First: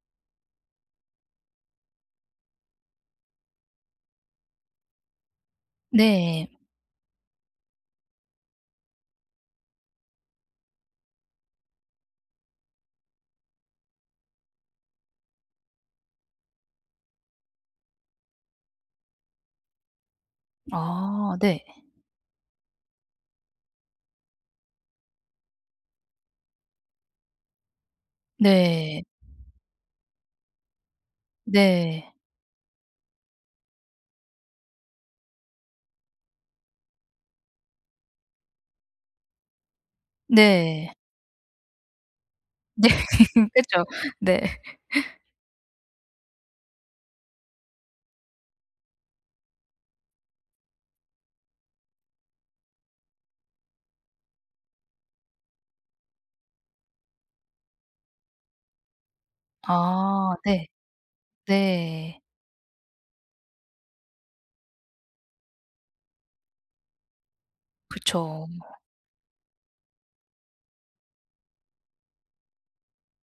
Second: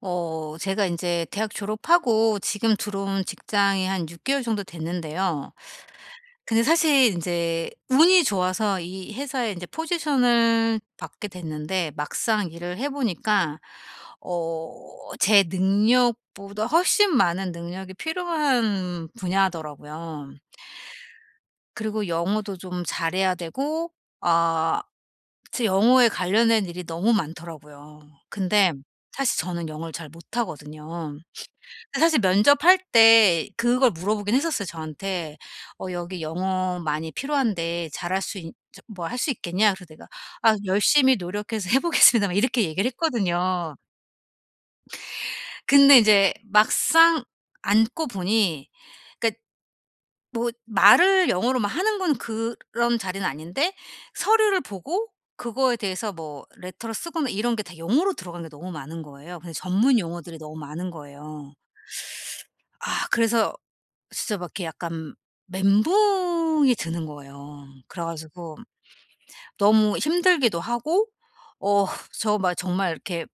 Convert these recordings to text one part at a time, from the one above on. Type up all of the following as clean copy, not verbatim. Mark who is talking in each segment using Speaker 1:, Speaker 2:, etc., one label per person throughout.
Speaker 1: 제가 이제 대학 졸업하고 지금 들어온 직장이 한 6 개월 정도 됐는데요.
Speaker 2: 네.
Speaker 1: 근데 사실 이제 운이 좋아서 이 회사에 이제 포지션을 받게 됐는데, 막상 일을 해 보니까 제 능력보다 훨씬 많은 능력이 필요한 분야더라고요.
Speaker 2: 아 네.
Speaker 1: 그리고 영어도 좀 잘해야 되고, 아 제 영어에 관련된 일이 너무 많더라고요. 근데
Speaker 2: 네.
Speaker 1: 사실 저는 영어를 잘 못하거든요.
Speaker 2: 네.
Speaker 1: 사실 면접할 때 그걸 물어보긴 했었어요, 저한테. 여기 영어 많이 필요한데, 잘할 수 있 저 뭐 할 수 있겠냐?" 그래서 내가 "아
Speaker 2: 네.
Speaker 1: 열심히 노력해서 해 보겠습니다." 막 이렇게 얘기를
Speaker 2: 네.
Speaker 1: 했거든요.
Speaker 2: 그쵸. 네.
Speaker 1: 근데 인제 막상 앉고 보니, 그러니까, 뭐 말을 영어로 막 하는 건 그런 자리는 아닌데, 서류를 보고 그거에 대해서 뭐 레터를 쓰거나 이런 게 다 영어로 들어간 게 너무 많은 거예요. 근데 전문
Speaker 2: 아
Speaker 1: 용어들이 너무
Speaker 2: 네.
Speaker 1: 많은 거예요.
Speaker 2: 네.
Speaker 1: 그래서 진짜 막 이렇게 약간 멘붕이 드는 거예요. 그래
Speaker 2: 그쵸.
Speaker 1: 가지고 너무 힘들기도 하고, 어 저 막 정말 이렇게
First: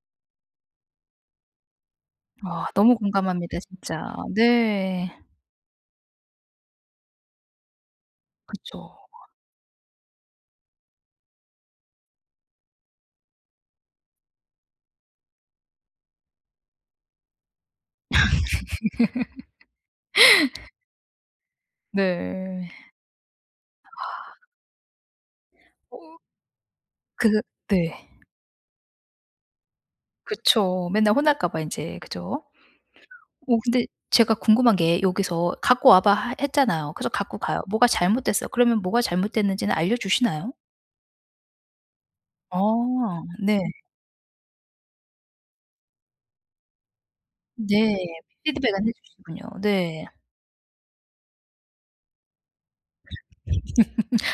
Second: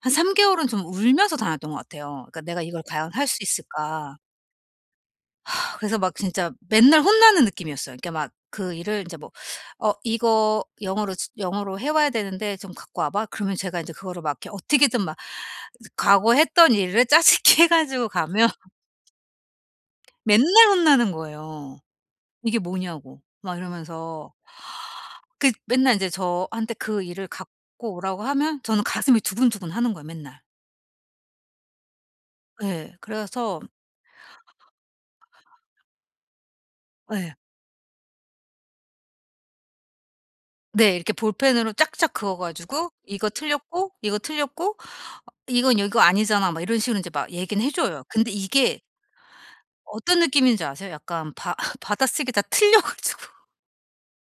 Speaker 1: 한 3 개월은 좀 울면서 다녔던 것 같아요. 그러니까 '내가
Speaker 2: 아
Speaker 1: 이걸
Speaker 2: 너무
Speaker 1: 과연 할 수
Speaker 2: 공감합니다 진짜.
Speaker 1: 있을까.'
Speaker 2: 네.
Speaker 1: 그래서 막 진짜 맨날 혼나는 느낌이었어요. 그러니까 막 그
Speaker 2: 그쵸.
Speaker 1: 일을 이제, 뭐 이거 영어로 해 와야 되는데 좀 갖고 와 봐." 그러면 제가 이제 그거를 막 이렇게 어떻게든 막 과거 했던 일을 짜증게 해 가지고 가면 맨날 혼나는 거예요. "이게
Speaker 2: 네.
Speaker 1: 뭐냐."고 막 이러면서, 그 맨날
Speaker 2: 어
Speaker 1: 인제 저한테 그 일을
Speaker 2: 그
Speaker 1: 갖고
Speaker 2: 네.
Speaker 1: 오라고 하면 저는 가슴이 두근두근하는 거예요 맨날.
Speaker 2: 그쵸. 맨날 혼날까 봐 인제. 그죠?
Speaker 1: 예.
Speaker 2: 어
Speaker 1: 그래서.
Speaker 2: 근데 제가 궁금한 게 여기서 "갖고 와 봐." 하 했잖아요. 그래서
Speaker 1: 예.
Speaker 2: 갖고 가요. 뭐가 잘못됐어. 그러면 뭐가 잘못됐는지는 알려 주시나요?
Speaker 1: 네. 이렇게 볼펜으로 쫙쫙 그어 가지고
Speaker 2: 어
Speaker 1: "이거
Speaker 2: 네.
Speaker 1: 틀렸고, 이거 틀렸고, 이건 이거 아니잖아." 막 이런 식으로 인제 막 얘기는 해
Speaker 2: 네.
Speaker 1: 줘요. 근데 이게
Speaker 2: 피드백은 해 주시군요. 네.
Speaker 1: 어떤 느낌인지 아세요? 약간 바 받아쓰기 다 틀려 가지고.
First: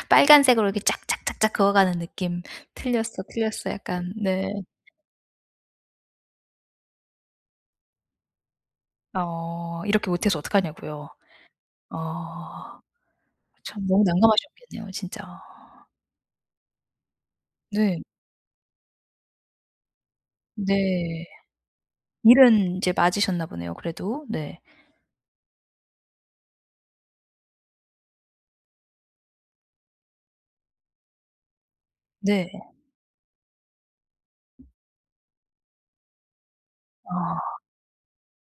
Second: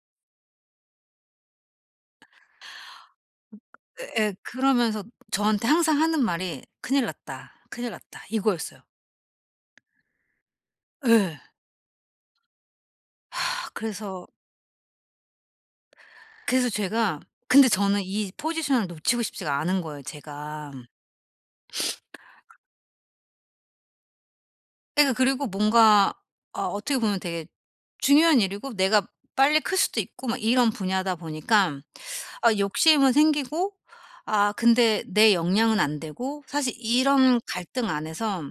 Speaker 2: 빨간색으로 이렇게 쫙쫙쫙쫙 그어가는 느낌. 틀렸어, 틀렸어 약간
Speaker 1: 예예.
Speaker 2: 네.
Speaker 1: 그러면서 저한테 항상 하는 말이 "큰일 났다. 큰일 났다." 이거였어요.
Speaker 2: 어 이렇게 못해서 어떡하냐고요.
Speaker 1: 예.
Speaker 2: 어. 참 너무
Speaker 1: 그래서
Speaker 2: 난감하셨겠네요 진짜.
Speaker 1: 그래서 제가, 근데
Speaker 2: 네.
Speaker 1: 저는 이 포지션을 놓치고 싶지가 않은 거예요 제가.
Speaker 2: 네. 일은 이제 맞으셨나 보네요 그래도. 네.
Speaker 1: 그러니까, 그리고 뭔가 어떻게 보면 되게 중요한 일이고 내가 빨리 클 수도 있고 막 이런 분야다 보니까
Speaker 2: 네.
Speaker 1: 욕심은 생기고, 근데 내 역량은 안 되고. 사실 이런
Speaker 2: 아
Speaker 1: 갈등 안에서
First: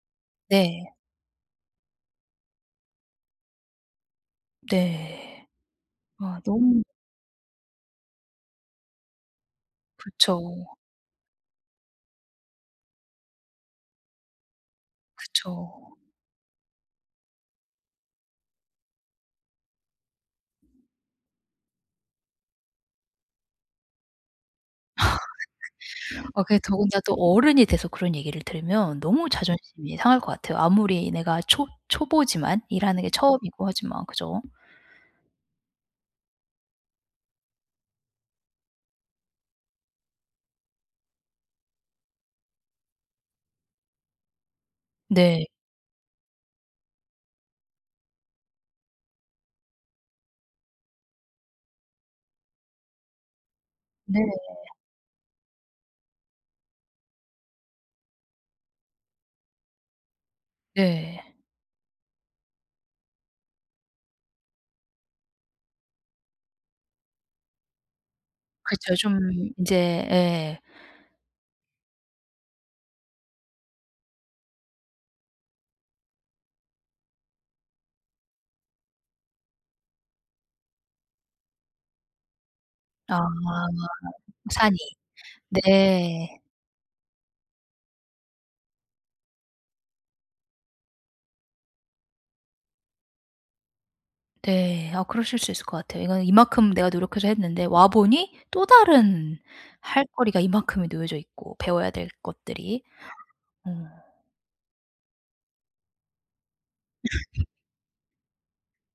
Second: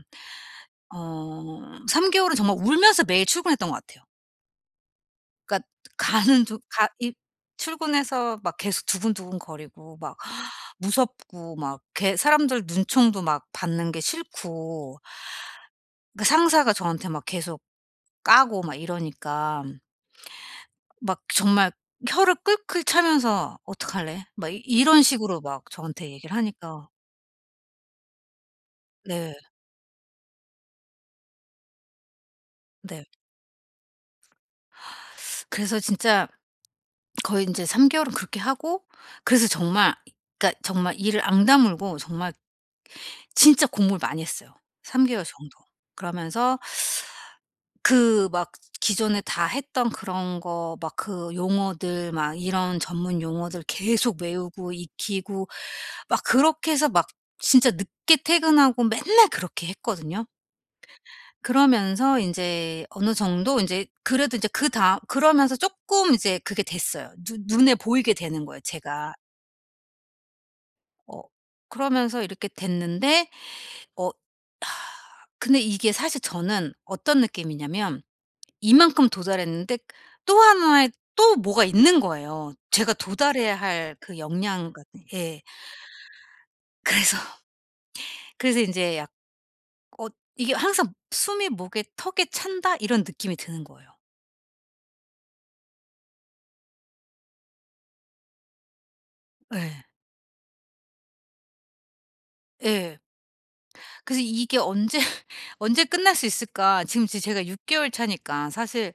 Speaker 2: 네.
Speaker 1: 어 3 개월은 정말 울면서 매일 출근했던 것 같아요.
Speaker 2: 네.
Speaker 1: 그러니까
Speaker 2: 아
Speaker 1: 가는 두
Speaker 2: 너무
Speaker 1: 가 이 출근해서 막 계속 두근두근거리고 막
Speaker 2: 그쵸.
Speaker 1: 무섭고 막 걔 사람들 눈총도 막 받는 게 싫고.
Speaker 2: 그쵸.
Speaker 1: 그 상사가 저한테 막 계속 까고 막 이러니까 막 정말 혀를 끌끌 차면서 "어떡할래?" 막 이 이런 식으로 막 저한테 얘기를
Speaker 2: 어 그게
Speaker 1: 하니까.
Speaker 2: 더군다나 또 어른이 돼서 그런 얘기를 들으면 너무
Speaker 1: 네.
Speaker 2: 자존심이 상할 것 같아요. 아무리 내가 초 초보지만 일하는
Speaker 1: 네.
Speaker 2: 게 처음이고 하지만 그죠?
Speaker 1: 그래서 진짜 거의 인제 3 개월은 그렇게 하고, 그래서 정말, 그러니까 정말 이를 앙 다물고 정말 진짜 공부를 많이 했어요, 3 개월
Speaker 2: 네.
Speaker 1: 정도. 그러면서 그 막 기존에 다 했던 그런 거, 막 그 용어들, 막 이런 전문 용어들
Speaker 2: 네.
Speaker 1: 계속 외우고 익히고, 막 그렇게 해서 막 진짜 늦게 퇴근하고 맨날 그렇게 했거든요.
Speaker 2: 네.
Speaker 1: 그러면서 인제 어느 정도 인제 그래도 인제 그다음 그러면서 쪼끔 이제 그게 됐어요. 눈 눈에 보이게 되는 거예요
Speaker 2: 그쵸.
Speaker 1: 제가.
Speaker 2: 좀 인제 예.
Speaker 1: 어 그러면서 이렇게 됐는데 어 근데 이게 사실 저는 어떤 느낌이냐면, 이만큼 도달했는데 또 하나의 또 뭐가 있는 거예요, 제가 도달해야
Speaker 2: 아
Speaker 1: 할 그 역량
Speaker 2: 산이.
Speaker 1: 같은. 예.
Speaker 2: 네.
Speaker 1: 그래서 그래서 이제 약 어 이게 항상 '숨이 목에 턱에 찬다.' 이런 느낌이 드는 거예요.
Speaker 2: 네. 아 그러실 수 있을 것 같아요. 이건 이만큼 내가 노력해서 했는데 와 보니 또 다른
Speaker 1: 예.
Speaker 2: 할 거리가 이만큼이 놓여져 있고 배워야 될 것들이.
Speaker 1: 예.
Speaker 2: 어.
Speaker 1: 그래서 이게 언제 언제 끝날 수 있을까? 지금 제 제가 6 개월 차니까 사실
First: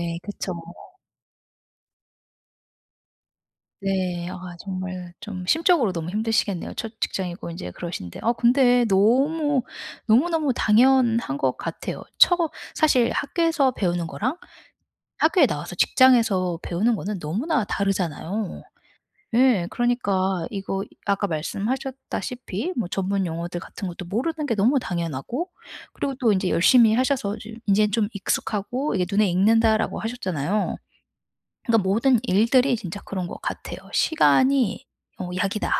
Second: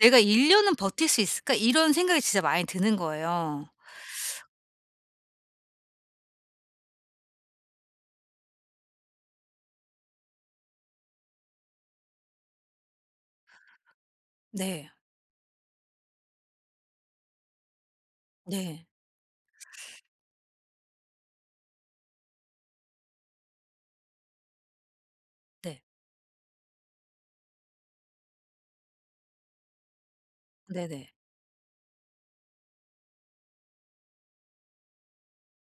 Speaker 1: '내가 1
Speaker 2: 그쵸.
Speaker 1: 년은 버틸 수 있을까?' 이런 생각이 진짜 많이 드는 거예요.
Speaker 2: 네. 아 정말 좀 심적으로 너무 힘드시겠네요. 첫 직장이고 인제 그러신데 아 근데 너무 너무너무 당연한 것 같아요. 처 사실 학교에서 배우는 거랑
Speaker 1: 네.
Speaker 2: 학교에 나와서 직장에서 배우는 거는 너무나 다르잖아요.
Speaker 1: 네.
Speaker 2: 예. 그러니까 이거 아까 말씀하셨다시피 뭐 전문 용어들 같은 것도 모르는 게 너무 당연하고
Speaker 1: 네.
Speaker 2: 그리고 또 인제 열심히 하셔서 좀 인제는 좀 익숙하고 이게 '눈에 익는다.'라고 하셨잖아요.
Speaker 1: 네네.
Speaker 2: 그러니까 모든 일들이 진짜 그런 것 같아요. '시간이 어 약이다.'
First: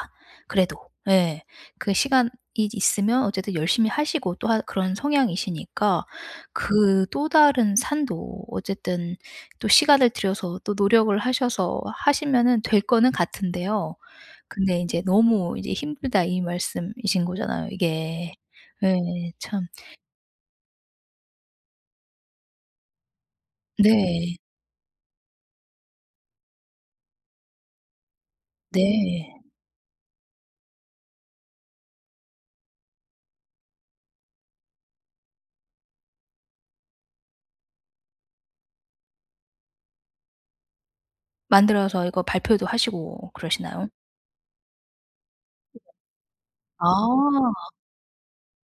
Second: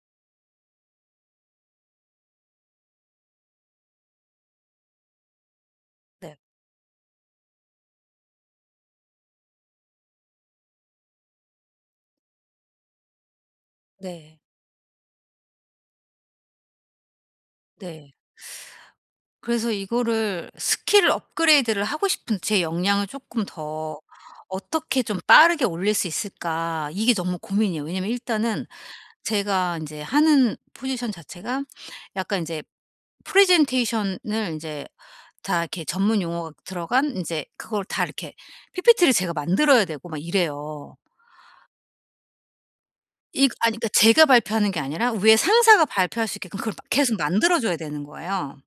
Speaker 2: 그래도. 예. 그 시간이 있으면 어쨌든 열심히 하시고 또 하 그런 성향이시니까
Speaker 1: 네.
Speaker 2: 그 또 다른 산도 어쨌든 또 시간을 들여서 또 노력을 하셔서 하시면은 될 거는 같은데요.
Speaker 1: 네.
Speaker 2: 근데 이제 "너무 이제 힘들다." 이 말씀이신 거잖아요
Speaker 1: 네.
Speaker 2: 이게. 예. 참.
Speaker 1: 그래서 이거를 스킬 업그레이드를 하고 싶은, 제 역량을 쪼끔 더
Speaker 2: 네.
Speaker 1: 어떻게 좀 빠르게 올릴 수 있을까, 이게 정말 고민이에요. 왜냐면 일단은
Speaker 2: 네.
Speaker 1: 제가 인제 하는 포지션 자체가 약간 인제 프레젠테이션을 인제 다 이렇게 전문 용어가 들어간 인제 그걸 다 이렇게 PPT를 제가 만들어야 되고 막 이래요.
Speaker 2: 만들어서 이거 발표도 하시고
Speaker 1: 이거 아니,
Speaker 2: 그러시나요?
Speaker 1: 그러니까 제가 발표하는 게 아니라 위에 상사가 발표할 수 있게끔 그걸 막 계속 만들어
Speaker 2: 아.
Speaker 1: 줘야 되는 거예요.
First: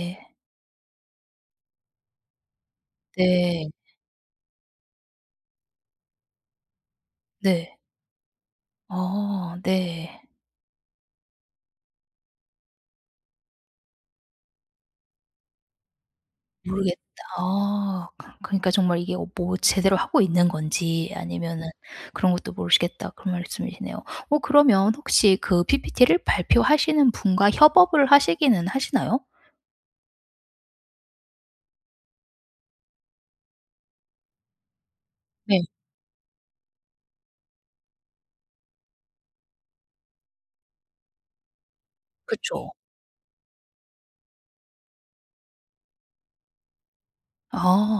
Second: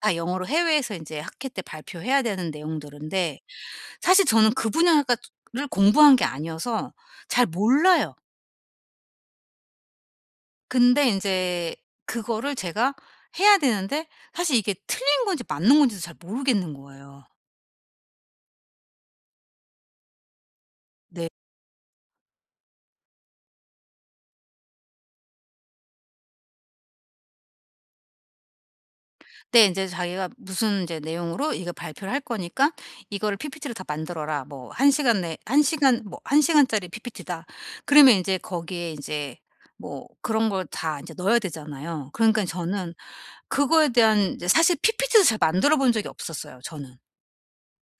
Speaker 1: 다 영어로 해외에서 인제 학회 때 발표해야 되는 내용들인데,
Speaker 2: 네.
Speaker 1: 사실 저는 그 분야가 를 공부한 게 아니어서 잘
Speaker 2: 네.
Speaker 1: 몰라요.
Speaker 2: 어 네.
Speaker 1: 근데 인제 그거를 제가 해야 되는데, 사실 이게 틀린 건지 맞는 건지도 잘 모르겠는
Speaker 2: 모르겠다.
Speaker 1: 거예요.
Speaker 2: 아 그 그러니까 정말 이게 어 뭐 제대로 하고 있는 건지
Speaker 1: 네.
Speaker 2: 아니면은 그런 것도 모르시겠다 그런 말씀이시네요. 어 그러면 혹시 그 PPT를 발표하시는 분과 협업을 하시기는 하시나요?
Speaker 1: 근데 인제 자기가 무슨 인제 내용으로 이거 발표를 할 거니까 "이거를 PPT를 다 만들어라. 뭐 한 시간 내 한
Speaker 2: 네.
Speaker 1: 시간, 뭐 한 시간짜리 PPT다." 그러면 인제 거기에 인제 뭐 그런 걸 다 인제 넣어야 되잖아요. 그러니깐
Speaker 2: 그쵸.
Speaker 1: 저는 그거에 대한 이제, 사실 PPT도 잘 만들어 본 적이 없었어요 저는.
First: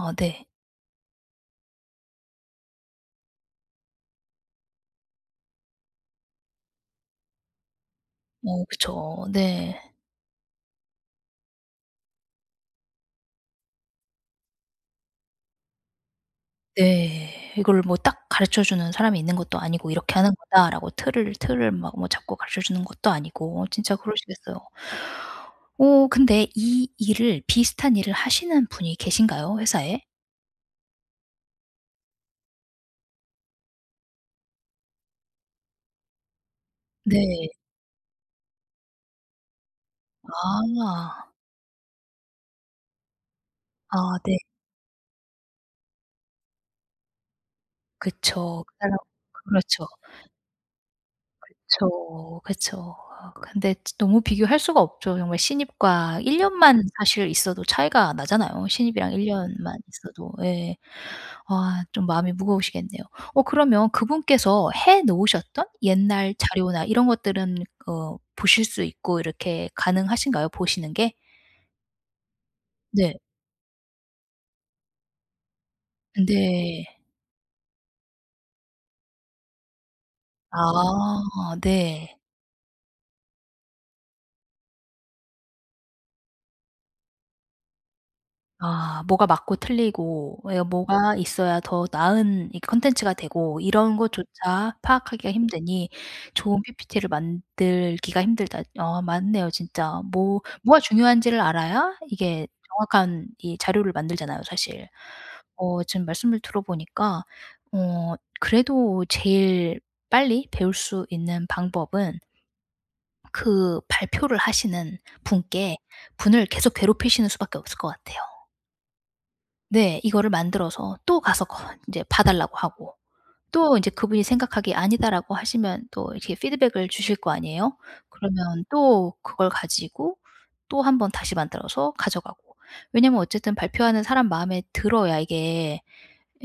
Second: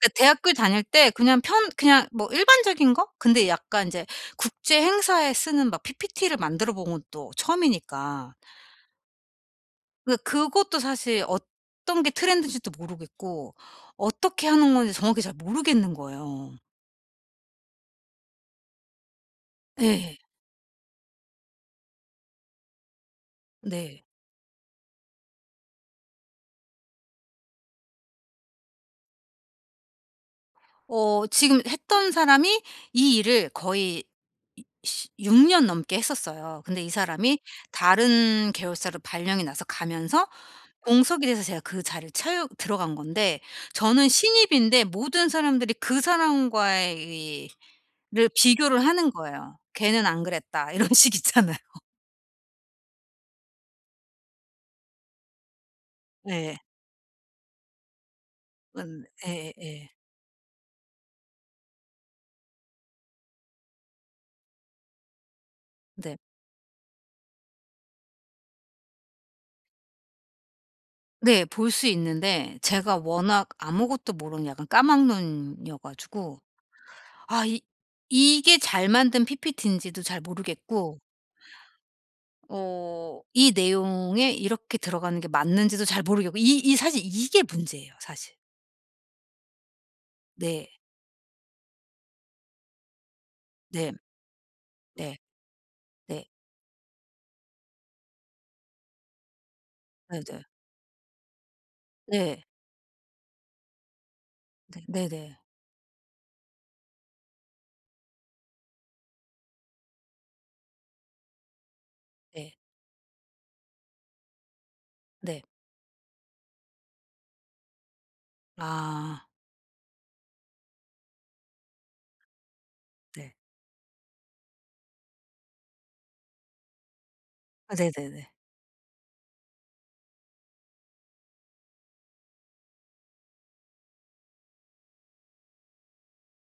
Speaker 1: 그러니까
Speaker 2: 네.
Speaker 1: 대학교 다닐 때 그냥 편 그냥 뭐 일반적인 거? 근데 약간 이제 국제 행사에 쓰는 막 PPT를 만들어 본 건 또 처음이니까.
Speaker 2: 어 그쵸. 네.
Speaker 1: 그러니까 그것도 사실 어떤 게 트렌드인지도 모르겠고 어떻게 하는 건지 정확히 잘 모르겠는 거예요.
Speaker 2: 네. 이걸 뭐 딱 가르쳐 주는 사람이 있는 것도 아니고 '이렇게
Speaker 1: 예.
Speaker 2: 하는 거다.'라고 틀을 막 뭐 잡고 가르쳐 주는 것도 아니고 진짜
Speaker 1: 네.
Speaker 2: 그러시겠어요. 어 근데 이 일을 비슷한 일을 하시는 분이 계신가요? 회사에?
Speaker 1: 지금 했던 사람이 이 일을 거의 이 시 6 년 넘게 했었어요. 근데 이 사람이
Speaker 2: 네.
Speaker 1: 다른 계열사로 발령이 나서 가면서 공석이
Speaker 2: 아.
Speaker 1: 돼서 제가 그 자리를 채우 들어간 건데,
Speaker 2: 아
Speaker 1: 저는
Speaker 2: 네.
Speaker 1: 신입인데 모든 사람들이 그 사람과의 이 를
Speaker 2: 그쵸. 그
Speaker 1: 비교를
Speaker 2: 사람
Speaker 1: 하는 거예요.
Speaker 2: 그렇죠.
Speaker 1: "걔는 안 그랬다." 이런 식 있잖아요.
Speaker 2: 그쵸. 그쵸. 아 근데 지 너무 비교할 수가 없죠. 정말 신입과 1
Speaker 1: 예.
Speaker 2: 년만 사실 있어도 차이가 나잖아요.
Speaker 1: 은
Speaker 2: 신입이랑 1
Speaker 1: 예예예.
Speaker 2: 년만 있어도. 예. 아 좀 마음이 무거우시겠네요. 어 그러면 그분께서 해 놓으셨던
Speaker 1: 네.
Speaker 2: 옛날 자료나 이런 것들은 어 보실 수 있고 이렇게 가능하신가요? 보시는 게?
Speaker 1: 네. 볼 수 있는데 제가
Speaker 2: 네.
Speaker 1: 워낙 아무것도 모르는 약간 까막눈이어 가지고,
Speaker 2: 네.
Speaker 1: 아 이 이게 잘 만든 PPT인지도 잘 모르겠고,
Speaker 2: 아 네.
Speaker 1: 이 내용에 이렇게 들어가는 게 맞는지도 잘 모르겠고, 이 이 사실 이게 문제예요 사실.
Speaker 2: 아 뭐가 맞고 틀리고 예
Speaker 1: 네.
Speaker 2: 뭐가 있어야 더 나은 이 콘텐츠가 되고
Speaker 1: 네.
Speaker 2: 이런 것조차
Speaker 1: 네.
Speaker 2: 파악하기가 힘드니
Speaker 1: 네.
Speaker 2: 좋은 PPT를 만들기가 힘들다. 어 맞네요 진짜. 뭐
Speaker 1: 네네.
Speaker 2: 뭐가 중요한지를 알아야
Speaker 1: 네.
Speaker 2: 이게 정확한 이 자료를 만들잖아요
Speaker 1: 네.
Speaker 2: 사실.
Speaker 1: 네 네.
Speaker 2: 어 지금 말씀을 들어보니까 어 그래도 제일 빨리 배울 수 있는 방법은
Speaker 1: 네. 네.
Speaker 2: 그 발표를 하시는
Speaker 1: 네, 네.
Speaker 2: 분께 분을 계속 괴롭히시는 수밖에 없을 것 같아요.
Speaker 1: 아
Speaker 2: 네. 이거를 만들어서 또 가서 거 인제 봐 달라고 하고
Speaker 1: 네.
Speaker 2: 또 인제 그분이 생각하기에 "아니다."라고 하시면 또 이렇게 피드백을 주실 거
Speaker 1: 아
Speaker 2: 아니에요.
Speaker 1: 네네네.
Speaker 2: 그러면 또 그걸 가지고 또 한번 다시 만들어서 가져가고. 왜냐면 어쨌든 발표하는 사람 마음에 들어야 이게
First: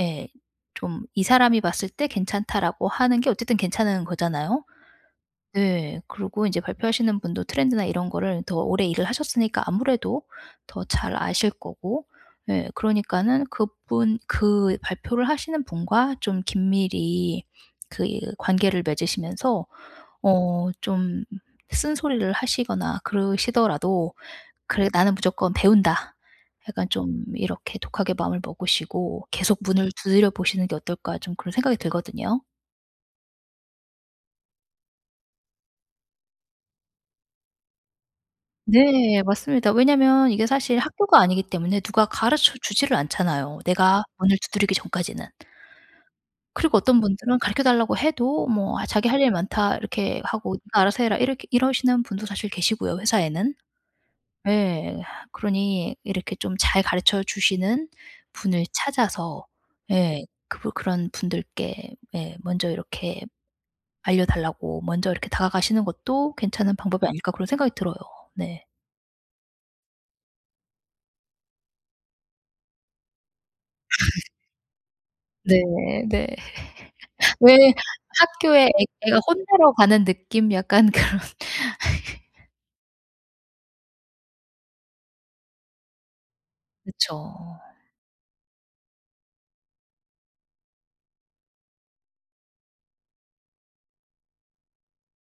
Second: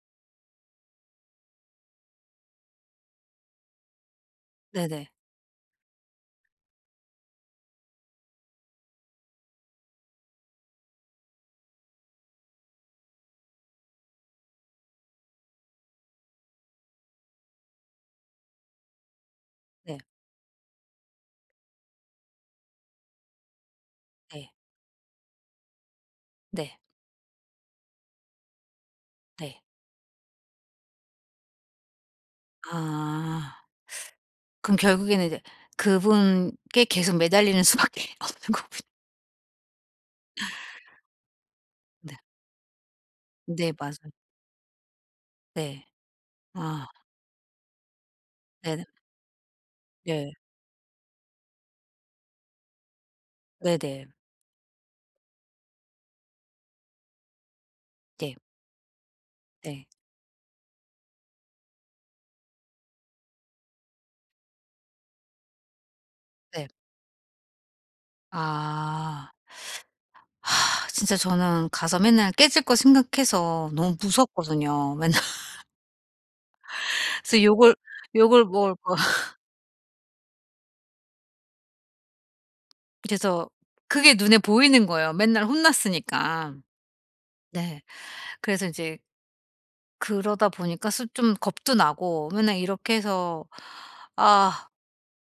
Speaker 2: 예 좀 이 사람이 봤을 때 '괜찮다.'라고 하는 게 어쨌든 괜찮은 거잖아요.
Speaker 1: 네네.
Speaker 2: 네. 그리고 인제 발표하시는 분도 트렌드나 이런 거를 더 오래 일을 하셨으니까 아무래도 더 잘 아실 거고 예 그러니까는 그분 그 발표를 하시는 분과 좀 긴밀히 그 관계를 맺으시면서
Speaker 1: 네.
Speaker 2: 어 좀 쓴소리를 하시거나 그러시더라도
Speaker 1: 네. 네. 네.
Speaker 2: '그래 나는 무조건 배운다.'
Speaker 1: 네,
Speaker 2: 약간 좀 이렇게 독하게 마음을 먹으시고
Speaker 1: 네,
Speaker 2: 계속
Speaker 1: 네.
Speaker 2: 문을 두드려 보시는 게 어떨까 좀 그런 생각이 들거든요.
Speaker 1: 아. 그럼 결국에는 이제 그분께 계속 매달리는 수밖에 없는 거군요.
Speaker 2: 네. 맞습니다. 왜냐면 이게 사실 학교가 아니기 때문에 누가
Speaker 1: 네.
Speaker 2: 가르쳐 주지를 않잖아요,
Speaker 1: 네
Speaker 2: 내가
Speaker 1: 맞아요.
Speaker 2: 문을 두드리기 전까지는.
Speaker 1: 네.
Speaker 2: 그리고
Speaker 1: 아
Speaker 2: 어떤 분들은 가르쳐 달라고 해도 뭐
Speaker 1: 네네.
Speaker 2: "아 자기 할 일 많다." 이렇게
Speaker 1: 네.
Speaker 2: 하고 "네가 알아서 해라." 이렇게 이러시는 분도 사실 계시고요, 회사에는.
Speaker 1: 네네.
Speaker 2: 예. 그러니 이렇게 좀 잘 가르쳐 주시는
Speaker 1: 네. 네.
Speaker 2: 분을 찾아서
Speaker 1: 네.
Speaker 2: 예 그분 그런 분들께 예 먼저 이렇게 알려 달라고 먼저 이렇게 다가가시는 것도
Speaker 1: 네, 네.
Speaker 2: 괜찮은 방법이 아닐까 그런 생각이 들어요. 네.
Speaker 1: 아. 진짜 저는 가서 맨날 깨질 거 생각해서 너무 무섭거든요 맨날.
Speaker 2: 네. 네.
Speaker 1: 그래서
Speaker 2: 왜
Speaker 1: 욕을
Speaker 2: 학교에 애
Speaker 1: 먹을 거.
Speaker 2: 애가 혼내러 가는 느낌 약간 그런
Speaker 1: 그래서 그게 눈에 보이는 거예요 맨날 혼났으니까.
Speaker 2: 그쵸.
Speaker 1: 네. 그래서 인제 그러다 보니까 수 좀 겁도 나고 맨날 이렇게 해서, '아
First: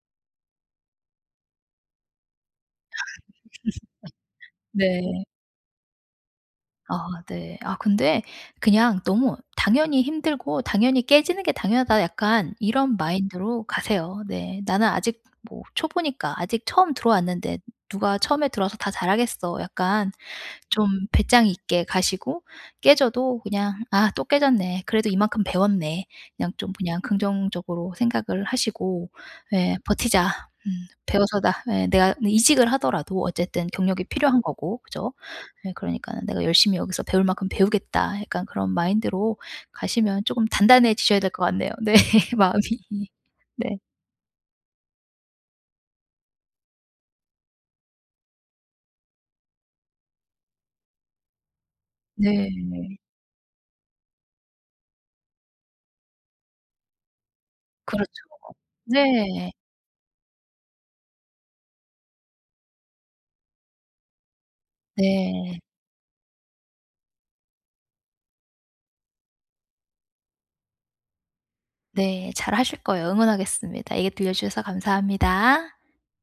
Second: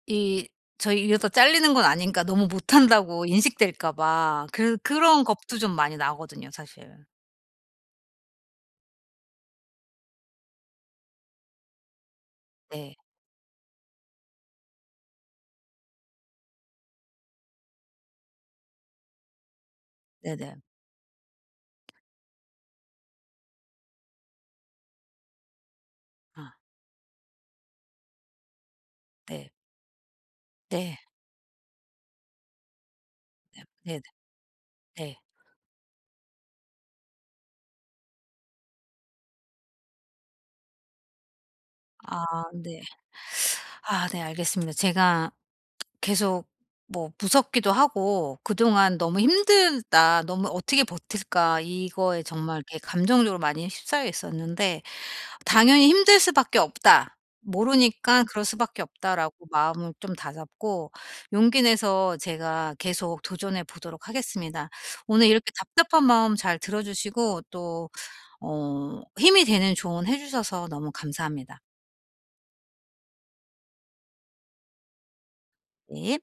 Speaker 1: 이 저희 이러다 잘리는 건 아닌가. 너무 못한다고 인식될까 봐.' 그런
Speaker 2: 네.
Speaker 1: 겁도 좀 많이 나거든요 사실.
Speaker 2: 아 네. 아 근데 그냥 너무 '당연히 힘들고 당연히 깨지는 게 당연하다.' 약간
Speaker 1: 네.
Speaker 2: 이런 마인드로 가세요. 네. '나는 아직 뭐 초보니까 아직 처음 들어왔는데 누가 처음에 들어와서 다 잘하겠어.' 약간
Speaker 1: 네네.
Speaker 2: 좀 배짱 있게 가시고 깨져도 그냥 '아 또 깨졌네. 그래도 이만큼 배웠네.' 그냥
Speaker 1: 아
Speaker 2: 좀 그냥 긍정적으로 생각을 하시고
Speaker 1: 네.
Speaker 2: 예 '버티자.
Speaker 1: 네.
Speaker 2: 배워서다.' 예 '내가 이직을 하더라도
Speaker 1: 네.
Speaker 2: 어쨌든
Speaker 1: 네네.
Speaker 2: 경력이 필요한 거고.' 그죠?
Speaker 1: 네.
Speaker 2: 예 그러니까는 '내가 열심히 여기서 배울 만큼 배우겠다.' 약간 그런 마인드로 가시면 쪼금 단단해지셔야 될 것 같네요. 네.
Speaker 1: 아
Speaker 2: 마음이.
Speaker 1: 네.
Speaker 2: 네.
Speaker 1: 아 네 알겠습니다. 제가 계속 뭐 무섭기도 하고, 그동안 '너무 힘들다. 너무 어떻게 버틸까.' 이거에
Speaker 2: 네.
Speaker 1: 정말 이렇게 감정적으로 많이 휩싸여 있었는데, '당연히 힘들 수밖에 없다.
Speaker 2: 그렇죠.
Speaker 1: 모르니까 그럴 수밖에 없다.'라고
Speaker 2: 네.
Speaker 1: 마음을 좀 다잡고, 용기 내서 제가 계속 도전해 보도록 하겠습니다. 오늘 이렇게
Speaker 2: 네.
Speaker 1: 답답한 마음 잘 들어 주시고, 또 힘이 되는 조언 해 주셔서 너무 감사합니다.
Speaker 2: 네. 잘하실 거예요. 응원하겠습니다. 얘기 들려주셔서 감사합니다.
Speaker 1: 네.